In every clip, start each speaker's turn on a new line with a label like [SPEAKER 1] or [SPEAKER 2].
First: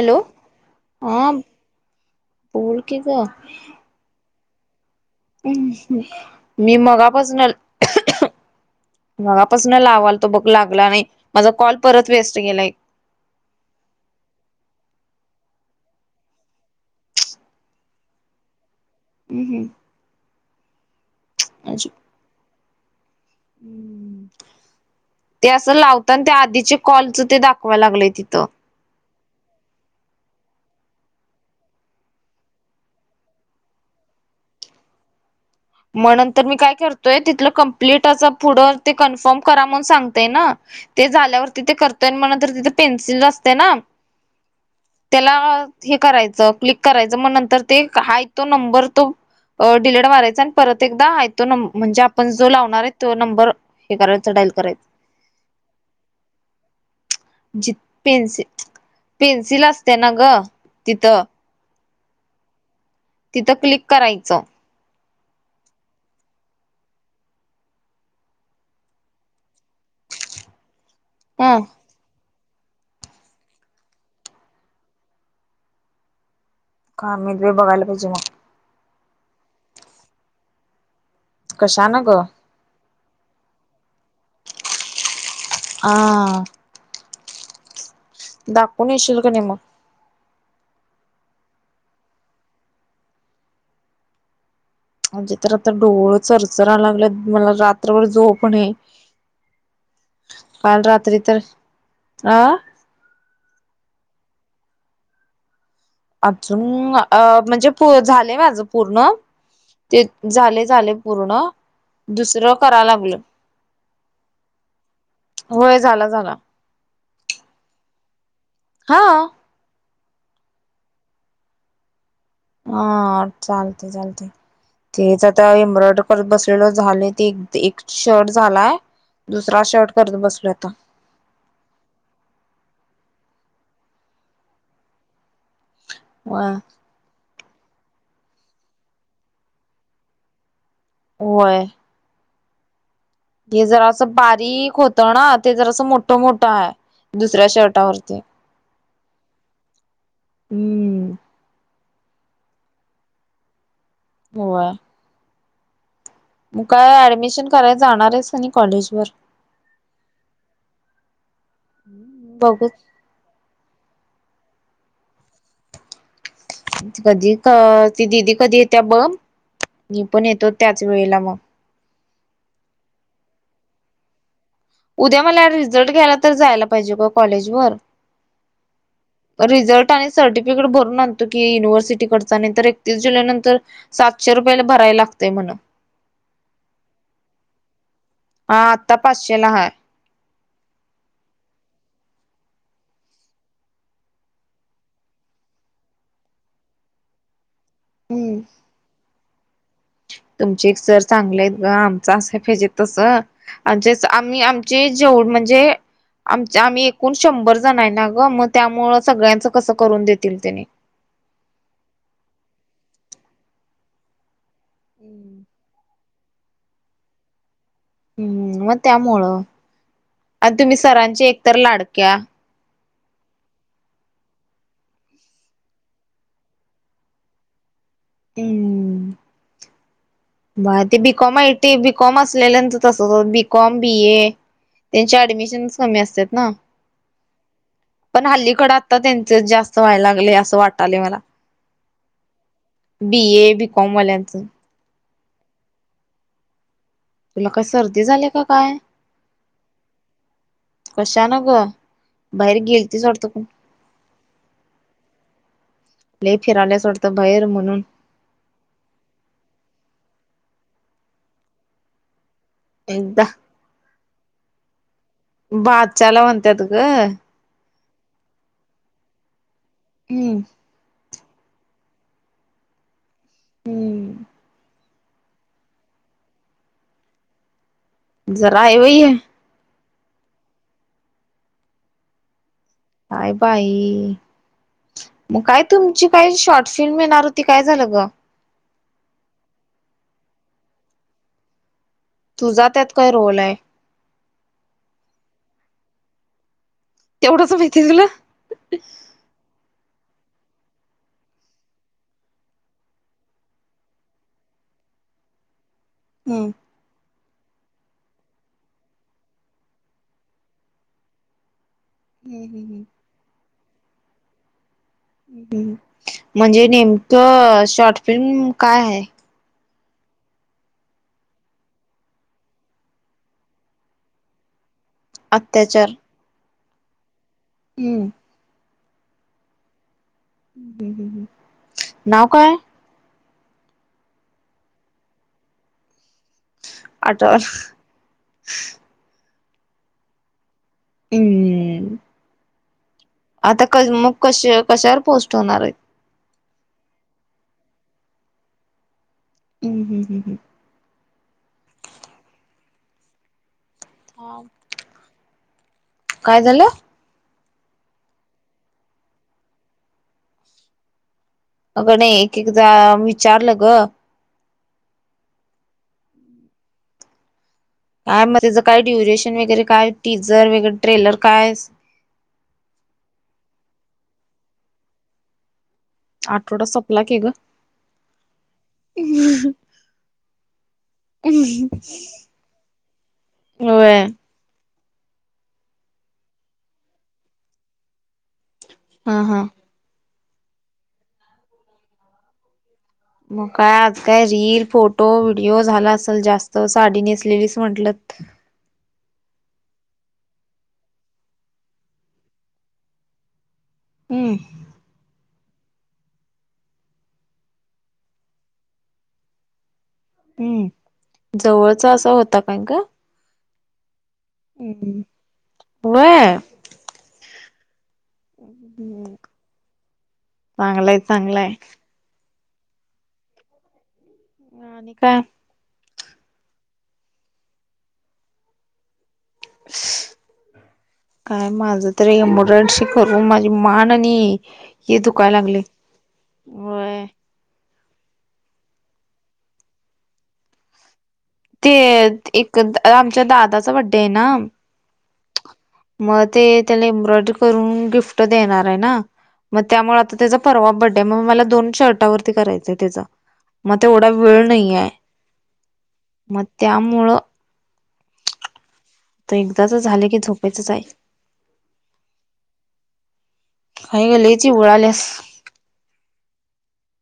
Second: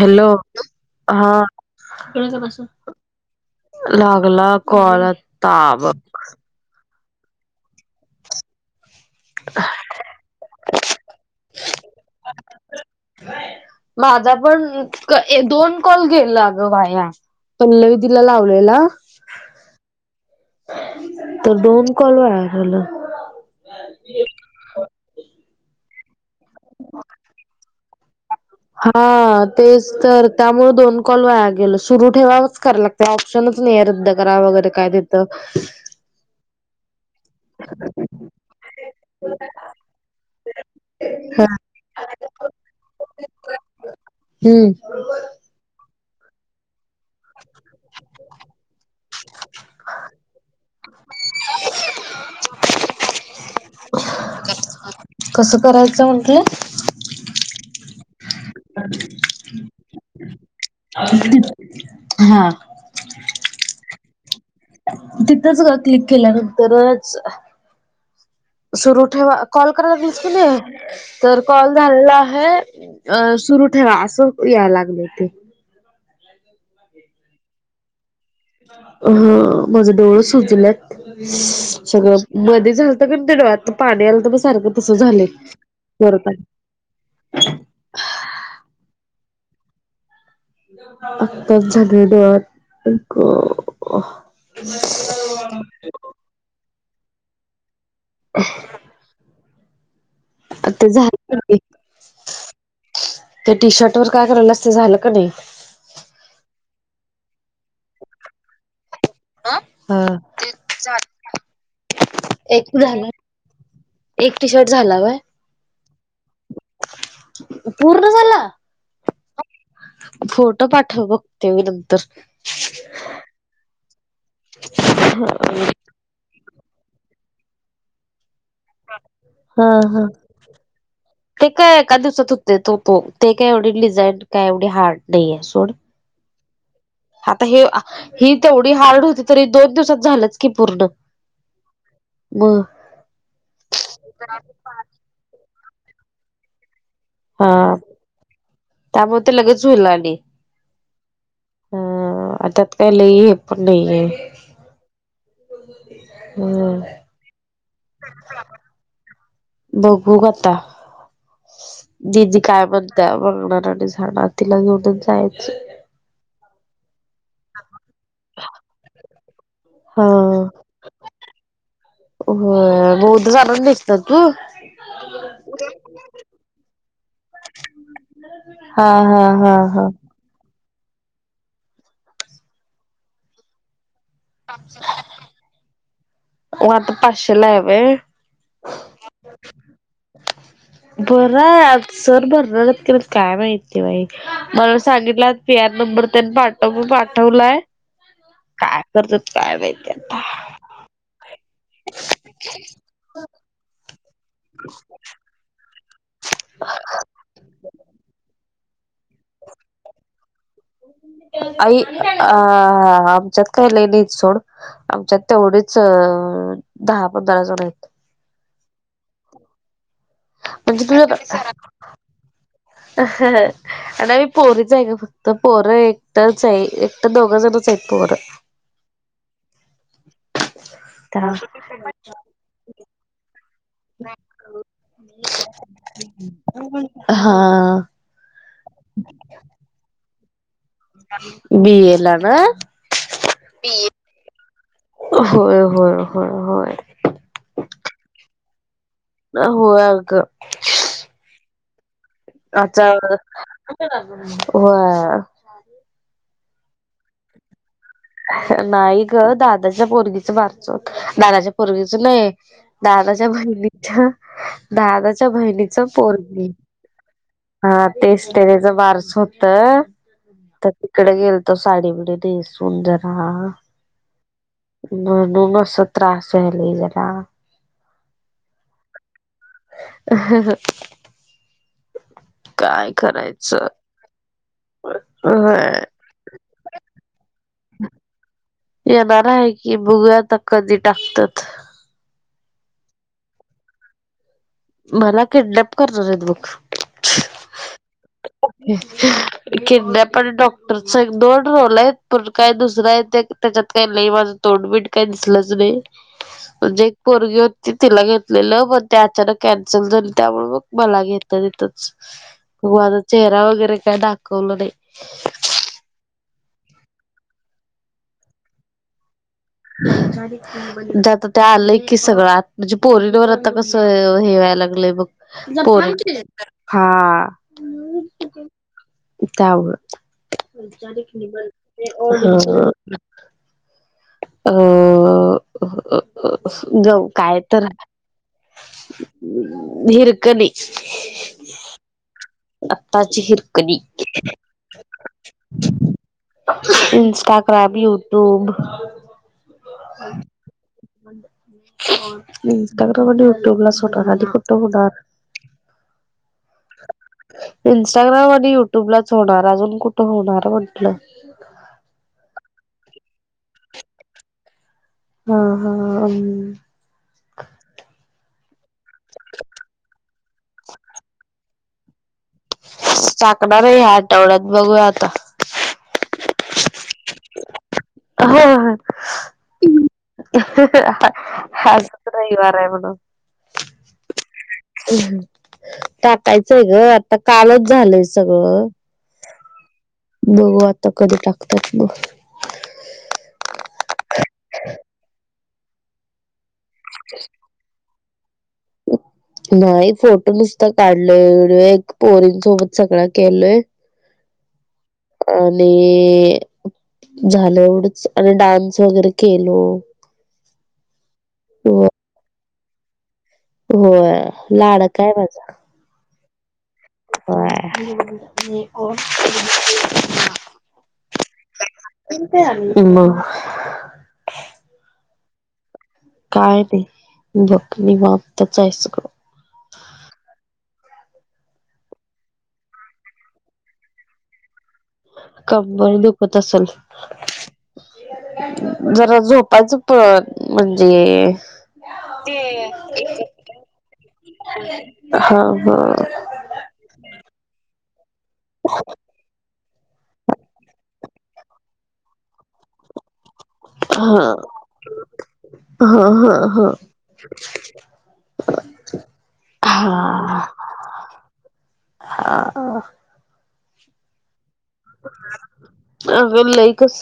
[SPEAKER 1] Hello हा
[SPEAKER 2] बोल
[SPEAKER 1] [unintelligible]
[SPEAKER 2] की ग
[SPEAKER 1] लागला कॉल आत
[SPEAKER 2] मी मगापासून [unintelligible] मगापासून लावालतो तो बघ लागला नही माझा कॉल परत वेस्ट केेलाय
[SPEAKER 1] माझा पण एक दोन कॉल गेला अगं वाया [unintelligible] दीदी लावलेला
[SPEAKER 2] [unintelligible]
[SPEAKER 1] तर दोन कॉलवर [unintelligible]
[SPEAKER 2] ते असं लावतन ते आधी चे कॉलच ते दाखवाय लागलंय तिथं
[SPEAKER 1] हा तेच तर त्यामुळ दोन कॉल वाया गेलं सुरू ठेवाव [unintelligible] कर [unintelligible] ते ऑप्शनच नई ये रद्द करा वगैरे काय तिथं
[SPEAKER 2] म्हणून तर मी काय करतोय तिथलं कम्प्लीट अस पुढं ते कन्फर्म करा म्हणून सांगतेय ना. ते झाल्यावर तिथे करतोय म्हणा तर तिथे पेन्सिल असते ना.
[SPEAKER 1] हम्म.
[SPEAKER 2] त्याला हे करायचं क्लिक करायचं मग नंतर ते क हाय तो नंबर तो अ डिलिट मारायचान परत एकदा हाय तो नंब म्हणजे आपण जो लावणार हाय तो नंबर हे [inaudible] डायल कराय [inaudible]
[SPEAKER 1] कसं करायचं म्हटलं.
[SPEAKER 2] जी पेन्सिल पेन्सिल असते ना ग. तिथं
[SPEAKER 1] [unintelligible] अ-हा.
[SPEAKER 2] तिथं क्लिक करायचं.
[SPEAKER 1] तिथंच ग क्लिक केल्यानंतरच सुरू ठेवा कॉल करायला [inaudible] तर
[SPEAKER 2] हं
[SPEAKER 1] कॉल झाला आहे अ सुरु ठेवा असं याय लागलं ते [inaudible]
[SPEAKER 2] कामे बी बघाईल पाहिजे मग.
[SPEAKER 1] अ-ह माझ डोळं सुजल्यात
[SPEAKER 2] कशान
[SPEAKER 1] सगळं
[SPEAKER 2] ग
[SPEAKER 1] मध्ये झाल तुमच्या डोळ्यात पाणी आलं तर सारखं तसं झालं.
[SPEAKER 2] आ.. दाखवून येशील का नाही मग.
[SPEAKER 1] आत्ताच झालेये डोळ्यात आई ग अ [unintelligible]
[SPEAKER 2] म्हणजे तर आता डोळ चरचरायला लागलं मला रात्रभर झोप नाही. काल
[SPEAKER 1] ते
[SPEAKER 2] रात्री
[SPEAKER 1] झालं
[SPEAKER 2] तर
[SPEAKER 1] नाही
[SPEAKER 2] अ
[SPEAKER 1] त्या टी शर्ट वर काय करायल अस ते झालं का नाही.
[SPEAKER 2] अजून अ म्हणजे पु झालेय माझं. पूर्ण ते
[SPEAKER 1] नाही
[SPEAKER 2] झाले झाले पूर्ण. दुसरं
[SPEAKER 1] एक
[SPEAKER 2] करा
[SPEAKER 1] झाला
[SPEAKER 2] लागलं.
[SPEAKER 1] एक टी शर्ट झाला होय.
[SPEAKER 2] होय झाला झाला.
[SPEAKER 1] पूर्ण झाला?
[SPEAKER 2] हाव.
[SPEAKER 1] फोटो पाठव बघते मी नंतर.
[SPEAKER 2] आ-हा चालतय चालतय तेच आता [inaudible] करत बस [inaudible] झालंय ते एक ते एक शर्ट झालाय दुसरा
[SPEAKER 1] हा
[SPEAKER 2] शर्ट
[SPEAKER 1] हा
[SPEAKER 2] करत बसलोय आता.
[SPEAKER 1] ते काय एका दिवसात होतय तो तो ते काय एवढी डिझाईन काय एवढी हार्ड नईये सोड.
[SPEAKER 2] वा आ
[SPEAKER 1] आता हे ही तेवढी हार्ड होती तरी दोन दिवसात झालंच की पूर्ण.
[SPEAKER 2] होय.
[SPEAKER 1] ब
[SPEAKER 2] हे जरा असं बारीक होत ना ते जरा असं मोठं मोठं आहे. दुसऱ्या
[SPEAKER 1] हा
[SPEAKER 2] शर्टावरती
[SPEAKER 1] त्यामुळे ते लगेच होलाली.
[SPEAKER 2] हम्म
[SPEAKER 1] हा आताात काय लईे हे पण नाहीे.
[SPEAKER 2] गोवा
[SPEAKER 1] ब [unintelligible]
[SPEAKER 2] मग काय ऍडमिशन करायला जाणार आहेस का नाही कॉलेज वर?
[SPEAKER 1] बघू का आता दिदी काय
[SPEAKER 2] बघू
[SPEAKER 1] बण त्या बगणार आणि झाडं तिला घेऊनच जायचं.
[SPEAKER 2] अ कधी ती दिदी कधी येते बघ मी
[SPEAKER 1] हा
[SPEAKER 2] पण येतो त्याच वेळेला मग.
[SPEAKER 1] हो बौध झाून दिसतात तू.
[SPEAKER 2] उद्या मला रिझल्ट घ्यायला तर जायला पाहिजे का कॉलेज वर.
[SPEAKER 1] हा हा. हा हा
[SPEAKER 2] रिझल्ट आणि सर्टिफिकेट भरून आणतो की युनिव्हर्सिटी कडचा नाही तर एकतीस जुलै नंतर. सातशे रुपयाला भराय लागतेय म्हण.
[SPEAKER 1] मग आता पाचशेला आहे व्हय
[SPEAKER 2] हा आत्ता पाचशेला हा.
[SPEAKER 1] बरं आहे सर भरणार काय माहिित आहे बाई. मला सांगितलं पी आर नंबर त्यानी पाठव पाठवलाय.
[SPEAKER 2] हम्म
[SPEAKER 1] काय करतात काय माहित.
[SPEAKER 2] तुमचे एक सर चांगले आहेत ग आमचं अस फजे तस. आज आम्ही आमचे जेव म्हणजे. आम आम्ही एकूण शंभर जण आहे ना ग मग त्यामुळ सगळ्यांच कसं करून देतील त्याने.
[SPEAKER 1] अई अ आमच्यात कायलानच सोड. आमच्यात
[SPEAKER 2] हम्म
[SPEAKER 1] तेवढीच अ दहा पंधरा जण आहेत.
[SPEAKER 2] हम्म मग त्यामुळं. आणि तुम्ही
[SPEAKER 1] म्हणजे तुझ्या
[SPEAKER 2] सरांचे एकतर लाडक्या.
[SPEAKER 1] घरात [unintelligible] आणि आम्ही पोहरीच आहे का फक्त पोरं एकटाच आहे एकट दोघ जणच आहेत पोरं.
[SPEAKER 2] हम. ब ते बीकॉमे बीकॉम असल्यांतर तसं ब कॉम बी ए त्यांच्या ऍडमिशनस कमी असतात ना.
[SPEAKER 1] हा
[SPEAKER 2] पण हल्लीकडे आत्ता त्यांचे जास्त व्हाय लागले असं वाटत. मला
[SPEAKER 1] बी ए ला ना
[SPEAKER 2] बी ए बीकॉम वाल्यांचं.
[SPEAKER 1] होय होय होय होय.
[SPEAKER 2] तुला काय सर्दी झाली का काय?
[SPEAKER 1] अ होग.
[SPEAKER 2] कशानक.
[SPEAKER 1] अच्छा ह. अ
[SPEAKER 2] लले फिरायल्यास वाटतं बाहेर म्हणून.
[SPEAKER 1] नाही ग दादाच्या पोरगीच मारचोत दादाच्या पोरगीच नाही.
[SPEAKER 2] एकदा
[SPEAKER 1] दादाच्या बहिणीच्या दादाच्या बहिणीच
[SPEAKER 2] बाच्याला
[SPEAKER 1] पोरणी.
[SPEAKER 2] म्हणतात ग हम्म
[SPEAKER 1] हा तेस टेनेचा वारस होत तर. इकडे गेल तो साडी बिडी सून जरा
[SPEAKER 2] हम्म
[SPEAKER 1] म्हनुन अस त्रास वायले जरा.
[SPEAKER 2] जरा आहे वही आहे.
[SPEAKER 1] हा ह. काय?
[SPEAKER 2] काय
[SPEAKER 1] करायचं
[SPEAKER 2] बाई
[SPEAKER 1] अ
[SPEAKER 2] मग काय तुमची? काही शॉर्ट फिल्म मिळणार होती काय झालं ग?
[SPEAKER 1] येणार आहे की बुघू आता कधी टाकतात.
[SPEAKER 2] तुझा त्यात काय रोल आहे?
[SPEAKER 1] मला किडडप करणार आहेत बक.
[SPEAKER 2] तेवढा स भ इथला.
[SPEAKER 1] किन पण डॉक्टरचा दोन रोल आहेत पण काय दुसरा आहे त्या. त्याच्यात काही नाही माझं तोंडबीट काही दिसलंच नाही.
[SPEAKER 2] हम्म.
[SPEAKER 1] म्हणजे एक पोरगी होती तिला घेतलेलं पण ते अचानक. कॅन्सल झाली त्यामुळे मग मला घ येतच
[SPEAKER 2] हम्म हम्म हम्म.
[SPEAKER 1] चेहरा वगैरे काय दाखवलं नाही?
[SPEAKER 2] ह. म्हणजे नेमकं शॉर्ट फिल्म काय आहे?
[SPEAKER 1] हडी. म्हणजे आता ते आलंय की सगळं म्हणजे पोरींवर आता कसं हेवायला लागलंय बघ.
[SPEAKER 2] अत्याचार.
[SPEAKER 1] पोहे [unintelligible] हा.
[SPEAKER 2] हम्म.
[SPEAKER 1] त्यावर
[SPEAKER 2] हम्म हम्म हम्म. नाव काय?
[SPEAKER 1] हो.. अ जा
[SPEAKER 2] आठव
[SPEAKER 1] काय तर हरकणी.
[SPEAKER 2] हम्म.
[SPEAKER 1] आताची
[SPEAKER 2] आता
[SPEAKER 1] हिरकणी.
[SPEAKER 2] क मग कश कशावर पोस्ट होणार आहेत?
[SPEAKER 1] इंस्टाग्राम, युट्यूब,
[SPEAKER 2] हम्म, हम्म, हम्म.
[SPEAKER 1] हो ह. [unintelligible] यूट्यूबला स्वता जाते
[SPEAKER 2] हम्म.
[SPEAKER 1] कुठ कुठ
[SPEAKER 2] काय झालं?
[SPEAKER 1] इंस्टाग्राम आणि युट्यूबलाच होणार अजून कुठं होणार म्हंटल.
[SPEAKER 2] अग नाही एक, एकदा विचारलग
[SPEAKER 1] हा हा.
[SPEAKER 2] काय मग त्याचं काय ड्युरेशन वगैरे काय टीजर वगैरे ट्रेलर काय?
[SPEAKER 1] टकणार आहे ह्या आठवड्यात बघूया आता.
[SPEAKER 2] आठवडा संपला कि ग
[SPEAKER 1] ह हा हा हा आज रविवार हाय म्हणून.
[SPEAKER 2] होय.
[SPEAKER 1] टाकायचग आता कालच झालंय सगळ.
[SPEAKER 2] हां हां.
[SPEAKER 1] बघू आता कधी टाकतात मघ.
[SPEAKER 2] मग काय आज काय रील फोटो, व्हिडिओ झाला असेल जास्त साडी नेसलेलीच म्हंटल.
[SPEAKER 1] नाही फोटो नुसत काढलंय वगैरे पोरींसोबत सगळं केलय.
[SPEAKER 2] हम्म.
[SPEAKER 1] आणि झालं एवढंच आणि डान्स वगैरे केलो
[SPEAKER 2] हम्म.
[SPEAKER 1] हो
[SPEAKER 2] जवळचा असा होता काय ग?
[SPEAKER 1] होय लाडकाय माझा.
[SPEAKER 2] होय.
[SPEAKER 1] होय.
[SPEAKER 2] चांगलाय चांगलाय
[SPEAKER 1] तुम्ही काय आणले? मग.
[SPEAKER 2] ह आणि काय?
[SPEAKER 1] काय नाही ग झोप नवातच हा यसग [unintelligible] हा [unintelligible]
[SPEAKER 2] काय माझ तरी एम्बडंशी करून माझी मान आणि हे दुखाय लागलय
[SPEAKER 1] कंबर दुखत असल?
[SPEAKER 2] व्हय
[SPEAKER 1] जरा झोपायचं पण म्हणजे.
[SPEAKER 2] ते एक आमच्या दादाचा बड्डे आहे ना.
[SPEAKER 1] हा. हा
[SPEAKER 2] मग ते त्याला एम्ब्रॉयडरी करून गिफ्ट देणार आहेना. मग त्यामुळे आता त्याचा परवा बड्डे आहे मग मला दोन शर्टावरती करायचय त्याच. मग तेवढा
[SPEAKER 1] हा
[SPEAKER 2] वेळ नाही आहे मग त्यामुळ
[SPEAKER 1] का [inaudible]
[SPEAKER 2] ते एकदाच झाले की झोपायचच आहे.
[SPEAKER 1] हा
[SPEAKER 2] हाय ग लयी चिगुुळाल्यास
[SPEAKER 1] अगं लई कस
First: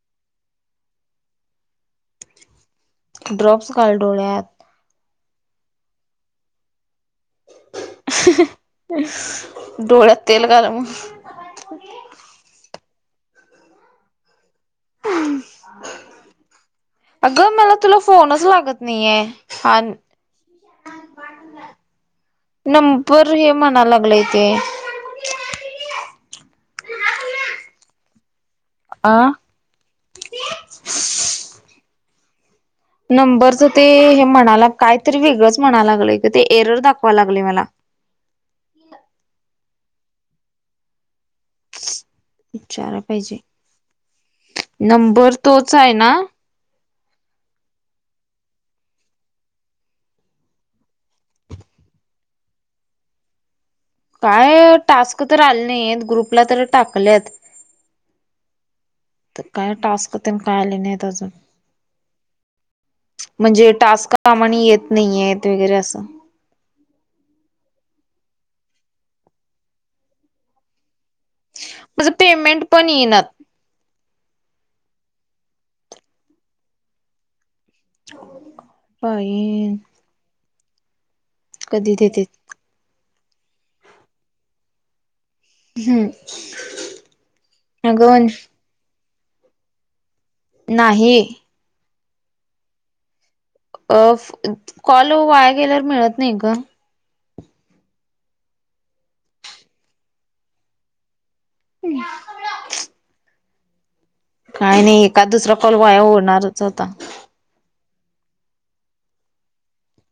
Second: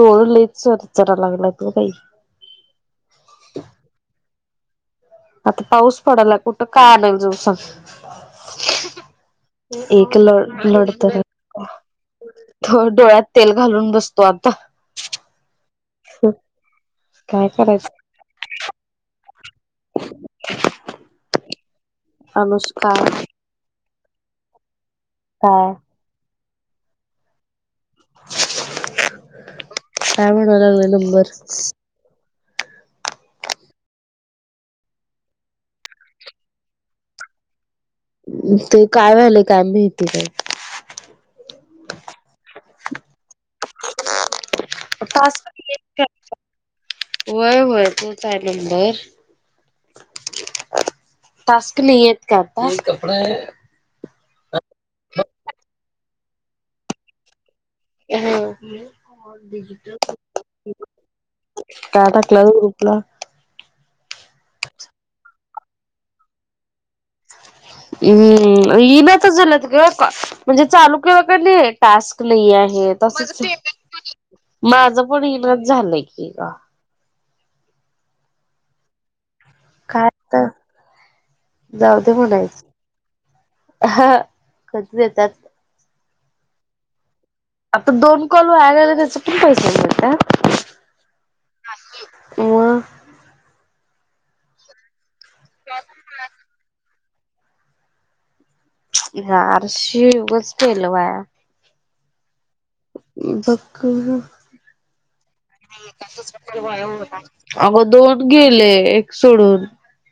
[SPEAKER 1] डोळ लईच चरा चरा लागलाय ग बाई.
[SPEAKER 2] ड्रॉप्स घाल डोळ्यात.
[SPEAKER 1] आता पाऊस पडायला कुठं काय आणल जाऊ सांग. एक
[SPEAKER 2] डोळ्यात
[SPEAKER 1] लळ
[SPEAKER 2] तेल घाल मग
[SPEAKER 1] लळ तर हे थोड डोळ्यात तेल घालून बसतु आता. काय
[SPEAKER 2] अगं मला तुला
[SPEAKER 1] करायचं
[SPEAKER 2] फोनच लागत नाहीये. आन
[SPEAKER 1] अनुष्का
[SPEAKER 2] नंबर हे. मना लागलेय ते.
[SPEAKER 1] हा.
[SPEAKER 2] आ.
[SPEAKER 1] काय म्हणा लागलंय नंबर.
[SPEAKER 2] नंबरच ते हे म्हणाला कायतरी वेगळंच म्हणा लागलंय क ते एरर दाखवा लागले मला.
[SPEAKER 1] ते काय झालं काय माहिती का.
[SPEAKER 2] विचारा पाहिजे. नंबर
[SPEAKER 1] टास्क
[SPEAKER 2] तोच आहे ना
[SPEAKER 1] [unintelligible] व्हय व्हय तोच आहे नंबर. टास्क नाही येत का आता. [unintelligible]
[SPEAKER 2] काय टास्क तर आले नाही आहेत ग्रुपला तर टाकलेत.
[SPEAKER 1] ह.
[SPEAKER 2] तर काय टास्क तेन काय आले नाहीत अजून
[SPEAKER 1] टाटा [unintelligible]
[SPEAKER 2] म्हणजे टास्क कामाने येत नाहीये त वगैरे असं
[SPEAKER 1] हम्म येना त झालंत ग म्हणजे चालू
[SPEAKER 2] माझं पेमेंट पण येईनात
[SPEAKER 1] [unintelligible] माझं पण इना झालंय की का.
[SPEAKER 2] बाई.
[SPEAKER 1] काय तर
[SPEAKER 2] कधी
[SPEAKER 1] जाऊ दे
[SPEAKER 2] देतेत
[SPEAKER 1] म्हणायच. हा कधी देतात.
[SPEAKER 2] हम्म.
[SPEAKER 1] आता
[SPEAKER 2] अगं
[SPEAKER 1] दोन
[SPEAKER 2] वंश
[SPEAKER 1] कॉल आहे गेले त्याचे पण पैसे मिळता?
[SPEAKER 2] नाही.
[SPEAKER 1] म.
[SPEAKER 2] ॲफ कॉल वाया गेल्यावर मिळत नाही ग.
[SPEAKER 1] यार शी उगाच केल वया.
[SPEAKER 2] [unintelligible]
[SPEAKER 1] बक.
[SPEAKER 2] काही नाही एका दुसरा कॉल वाया होणारच होता.
[SPEAKER 1] अहो दोन गेले एक सोडून.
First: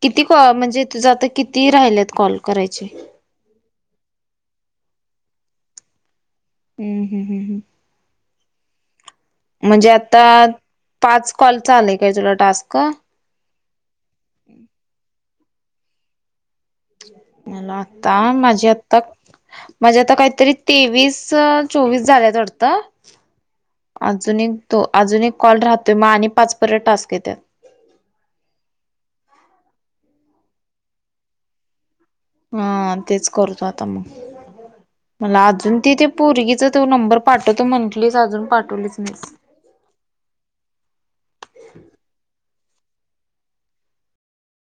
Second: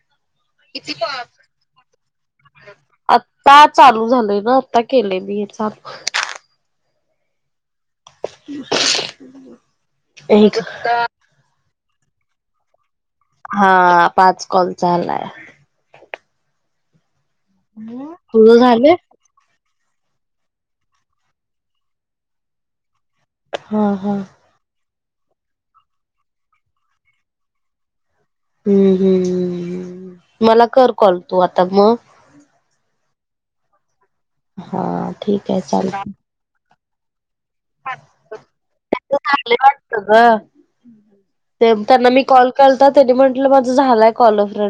[SPEAKER 2] किती कॉ म्हणजे तुझं आता किती राहिलेत कॉल करायचे?
[SPEAKER 1] का चालू झालंय ना आता केलये मी हे चालू.
[SPEAKER 2] हम्म हम्म हम्म.
[SPEAKER 1] [inaudible]
[SPEAKER 2] म्हणजे आता
[SPEAKER 1] एक
[SPEAKER 2] पाच कॉलचा आलाय काय तुला टास्क.
[SPEAKER 1] हा पाच कॉल चा आलाय.
[SPEAKER 2] मला आता
[SPEAKER 1] तुझं
[SPEAKER 2] माझे
[SPEAKER 1] झालंय?
[SPEAKER 2] आत्ता माझे आता काहीतरी तेवीस चोवीस झालेत वाटतं
[SPEAKER 1] हा हा.
[SPEAKER 2] अजून एक तो अजून एक कॉल राहतोय म आणि पाच परत टास्क येतात.
[SPEAKER 1] हम्म हम्म मला कर कॉल तू आता म
[SPEAKER 2] हा तेच करतो आता मग
[SPEAKER 1] हा
[SPEAKER 2] मला
[SPEAKER 1] ठीक आहे
[SPEAKER 2] अजून त तिथे
[SPEAKER 1] चालतंय.
[SPEAKER 2] पोरगीच तो नंबर पाठवतो म्हंटलीस अजून पाठवलीच नाही.
[SPEAKER 1] लई वाटतो ग. त्यांना मी कॉल करता त्यांनी म्हंटलं माझं झालंय कॉल फ्रेंड